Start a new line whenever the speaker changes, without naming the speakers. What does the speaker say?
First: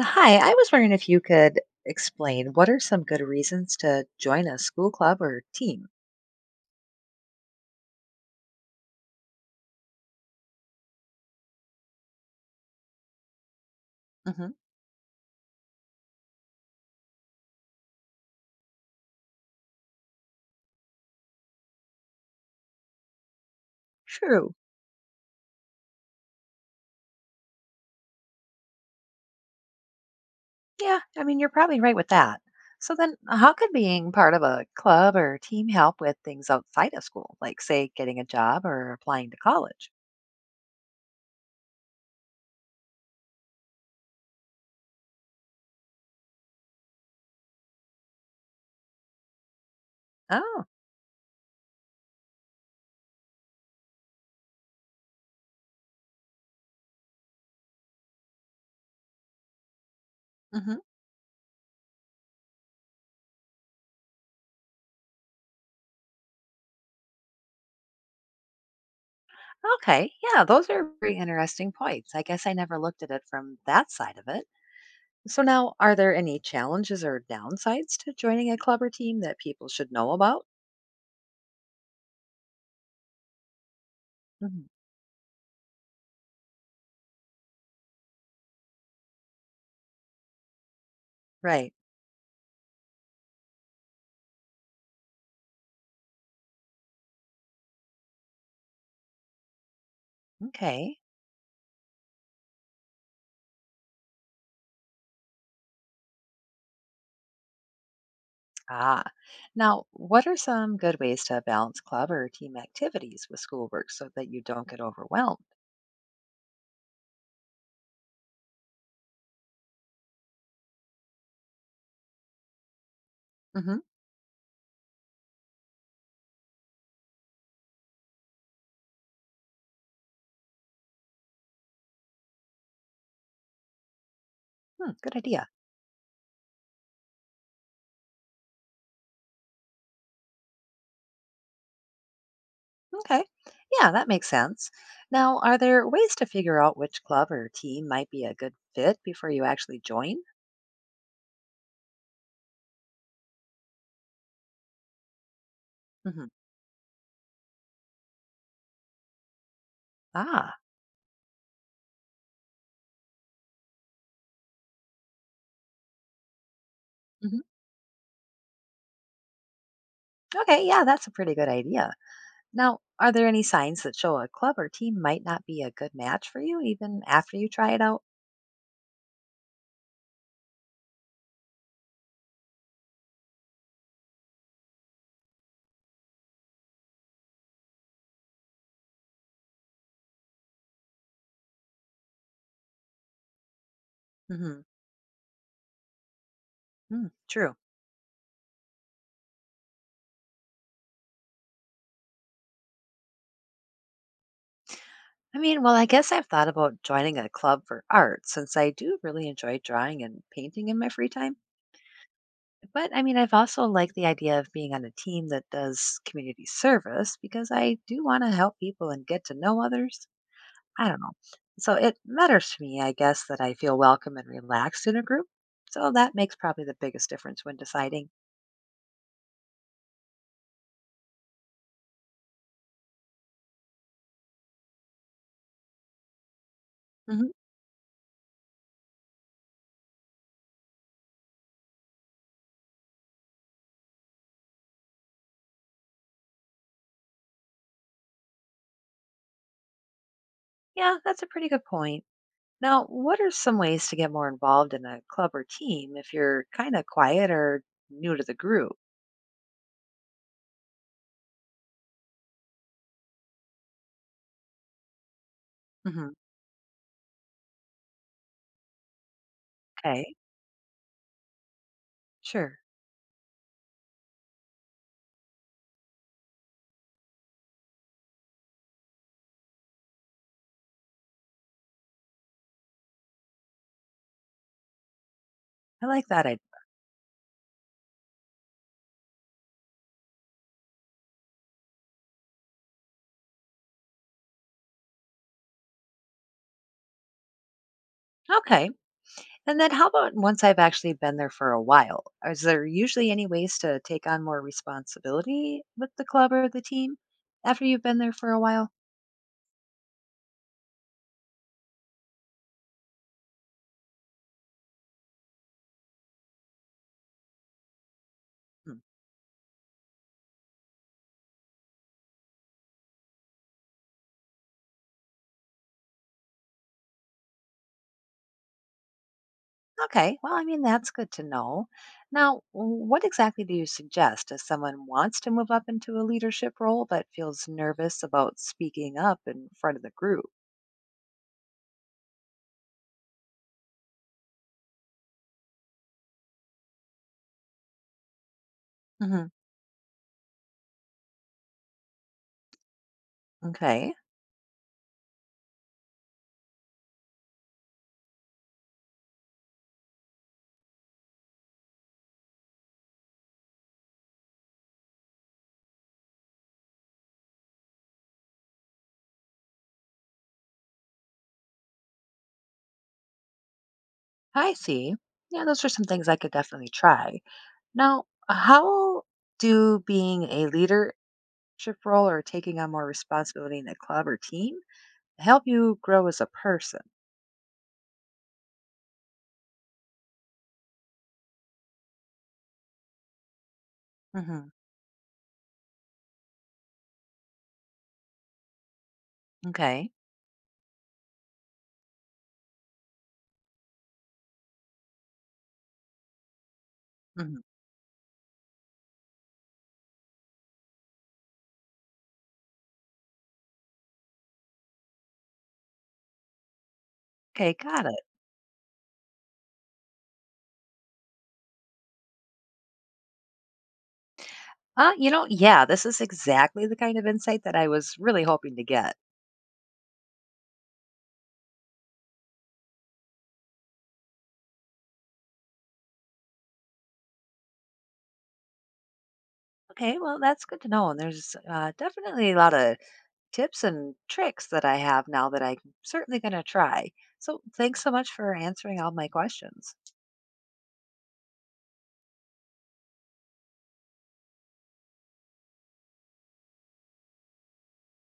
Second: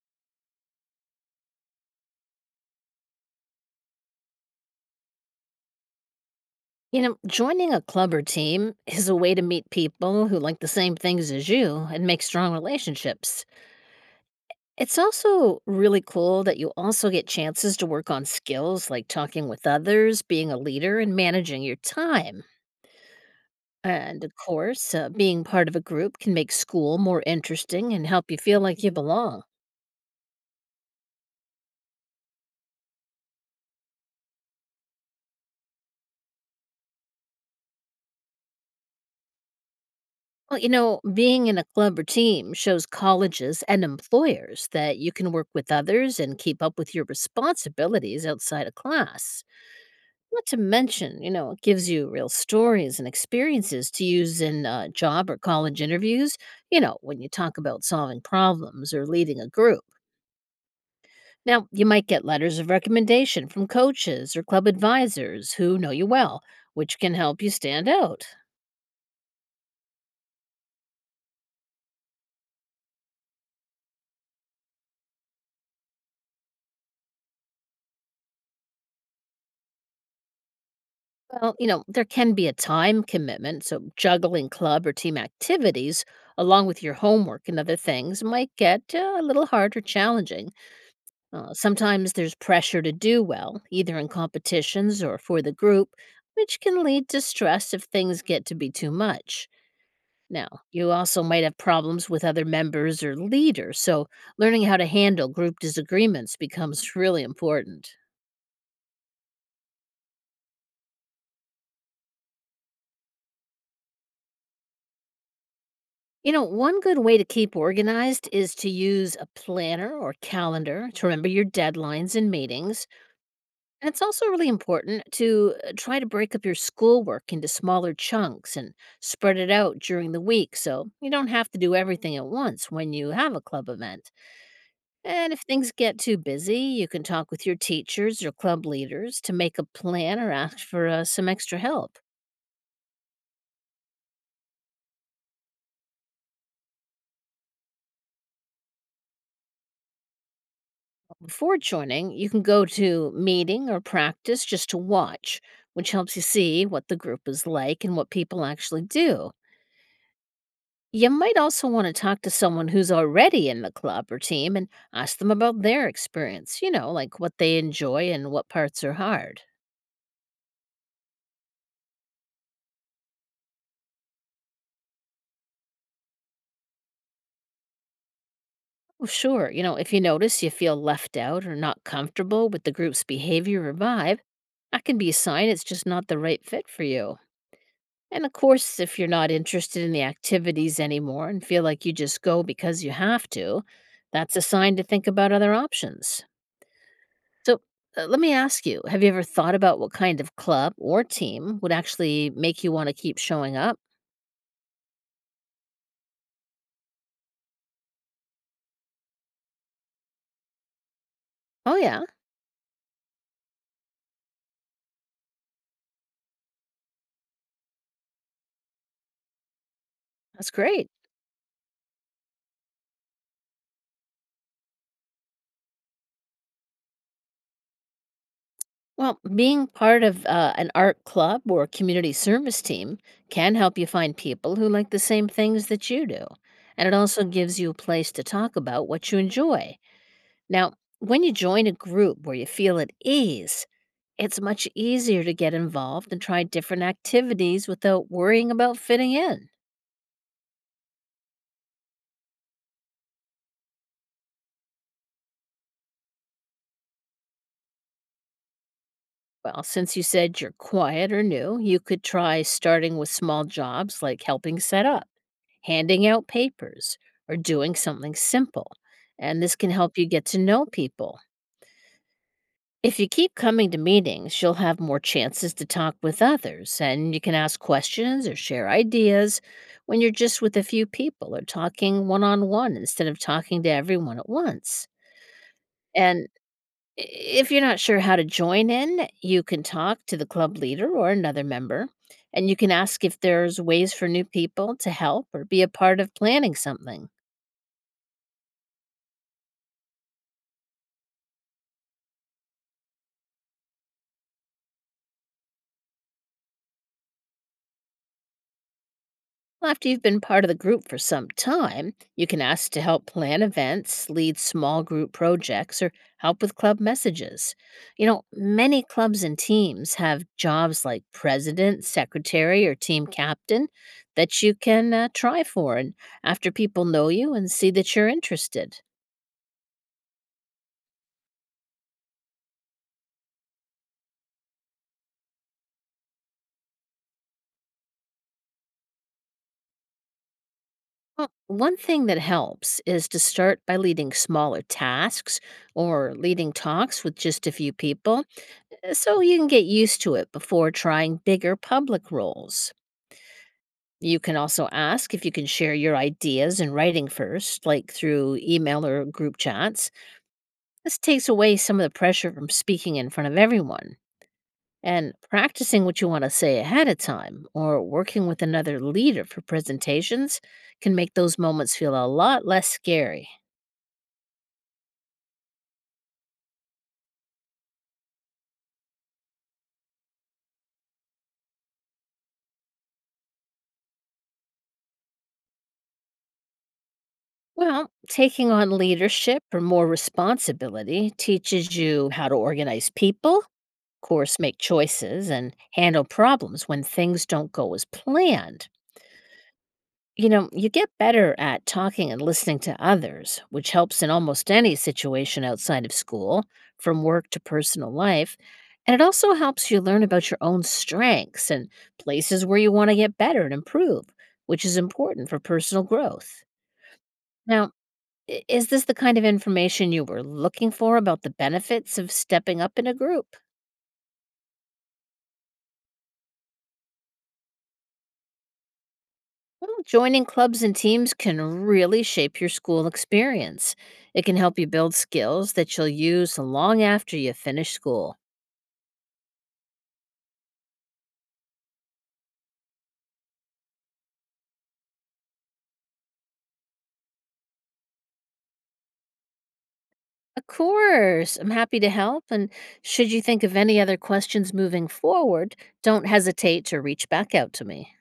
Hi, I was wondering if you could explain what are some good reasons to join a school club or team?
You know, joining a club or team is a way to meet people who like the same things as you and make strong relationships.
Hmm.
It's also really cool that you also get chances to work on skills like talking with others, being a leader, and managing your time. And of
True.
course, being part of a group can make school more interesting and help you feel like you belong.
Yeah, I mean, you're probably right with that. So then, how could being part of a club or team help with things outside of school, like, say, getting a job or applying to college?
Well, you know, being in a club or team shows colleges and employers that you can work with others and keep up with your responsibilities outside of class. Not to
Oh.
mention, you know, it gives you real stories and experiences to use in job or college interviews, you know, when you talk about solving problems or leading a group.
Hmm.
Now, you might get letters of recommendation from coaches or club advisors who know you well, which can help you stand out.
Okay. Yeah, those are very interesting points. I guess I never looked at it from that side of it. So now, are there any challenges or downsides to joining a club or team that people should know about?
Well, you know, there can be a time commitment, so juggling
Mhm.
club or team activities along with your homework and other things might get a little hard or challenging.
Right.
Sometimes there's pressure to do well, either in competitions or for the group, which can lead to stress if things get to be too much. Now, you
Okay.
also might have problems with other members or leaders, so learning how to handle group disagreements becomes really important.
Ah. Now, what are some good ways to balance club or team activities with schoolwork so that you don't get overwhelmed?
You know, one good way to keep organized is to use a planner or calendar to remember your deadlines and meetings.
Hmm.
And it's also really important to try to break up your schoolwork into smaller chunks and spread it out during the week so you don't have to do everything at once when you have a club event.
Hmm, good
And if
idea.
things get too busy, you can talk with your teachers or club leaders to make a plan or ask for some extra help.
Okay. Yeah, that makes sense. Now, are there ways to figure out which club or team might be a good fit before you actually join?
Before joining, you can go to meeting or practice just to watch, which helps you
Hmm.
see what the group is like and what people actually do.
Ah.
You might also want to talk to someone who's already in the club or team and ask them about their experience, you know, like what
Hmm.
they enjoy and what parts are hard.
Okay. Yeah, that's a pretty good idea. Now, are there any signs that show a club or team might not be a good match for you even after you try it out?
Well, sure, you know, if you notice you feel left out or not comfortable with the group's behavior or vibe, that can be a sign it's just not the right fit for you. And of course, if you're not interested in the activities anymore and feel like you just go because you have to, that's a
Hmm.
sign to think about other options.
Hmm, true.
So let me ask you, have you ever thought about what kind of club or team would actually make you want to keep showing up?
I mean, well, I guess I've thought about joining a club for art since I do really enjoy drawing and painting in my free time.
Oh, yeah,
But I mean, I've also liked the idea of being on a team that does community service because I do want to help people and get to know others.
that's
I
great.
don't know. So it matters to me, I guess, that I feel welcome and relaxed in a group. So that makes probably the biggest difference when deciding.
Well, being part of an art club or community service team can help you find people who like the same things that you do. And it also
Hmm.
gives you a place to talk about what you enjoy. Now, when you join a group where you feel at ease, it's much easier to get involved and try different activities without worrying about fitting in.
Yeah, that's a pretty good point. Now, what are some ways to get more involved in a club or team if you're kind of quiet or new to the group?
Well, since you said you're quiet or new, you could try starting with small jobs like helping set up, handing
Hmm.
out papers, or doing something simple. And this can help you
Okay,
get to know people.
sure.
If you keep coming to meetings, you'll have more chances to talk with others and you can ask questions or share ideas when you're just with a few people or talking one on one instead of talking to everyone at once.
I like that.
And
I
if you're not sure how to join in, you can talk to the club leader or another member, and you can ask if there's ways for new people to help or be a part of planning something.
okay. And then how about once I've actually been there for a while? Is there usually any ways to take on more responsibility with the club or the team after you've been there for a while?
After you've been part of the group for some time, you can ask to help plan events, lead small group projects, or help with club messages. You know,
Hmm.
many clubs and teams have jobs like president, secretary, or team captain that you can try for. And after people know you and see that you're interested.
Okay, well, I mean, that's good to know. Now, what exactly do you suggest if someone wants to move up into a leadership role but feels nervous about speaking up in front of the group?
Well, one thing that helps is to start by leading smaller tasks or leading talks with just a few people, so
Hmm.
you can get used to it before trying bigger public roles.
Okay,
You can also ask if you can share your ideas in writing first, like through email or group chats. This takes away some of the pressure from speaking in front of everyone. And practicing what you want to say ahead of time or working with another leader for presentations can make those moments feel a lot less scary.
I see. Yeah, those are some things I could definitely try. Now, how do being a leadership role or taking on more responsibility in a club or team help you grow as a person?
Well, taking on leadership or more responsibility teaches you how to organize people, of course,
Hmm.
make choices, and handle problems when things don't go as planned.
Okay.
You know, you get better at talking and listening to others, which helps in almost any situation outside of school, from work
Mhm.
to personal life. And it also helps you learn about your own strengths and places where you want to get better and improve, which is important for personal growth.
Okay,
Now,
got it.
is this the kind of information you were looking for about the benefits of stepping up in a group?
Yeah, this is exactly the kind of insight that I was really hoping to get.
Well, joining clubs and teams can really shape your school experience. It can help you build skills that you'll use long after you finish school.
Okay, well, that's good to know. And there's definitely a lot of tips and tricks that I have now that I'm certainly going to try. So thanks so much for answering all my questions.
Of course, I'm happy to help. And should you think of any other questions moving forward, don't hesitate to reach back out to me.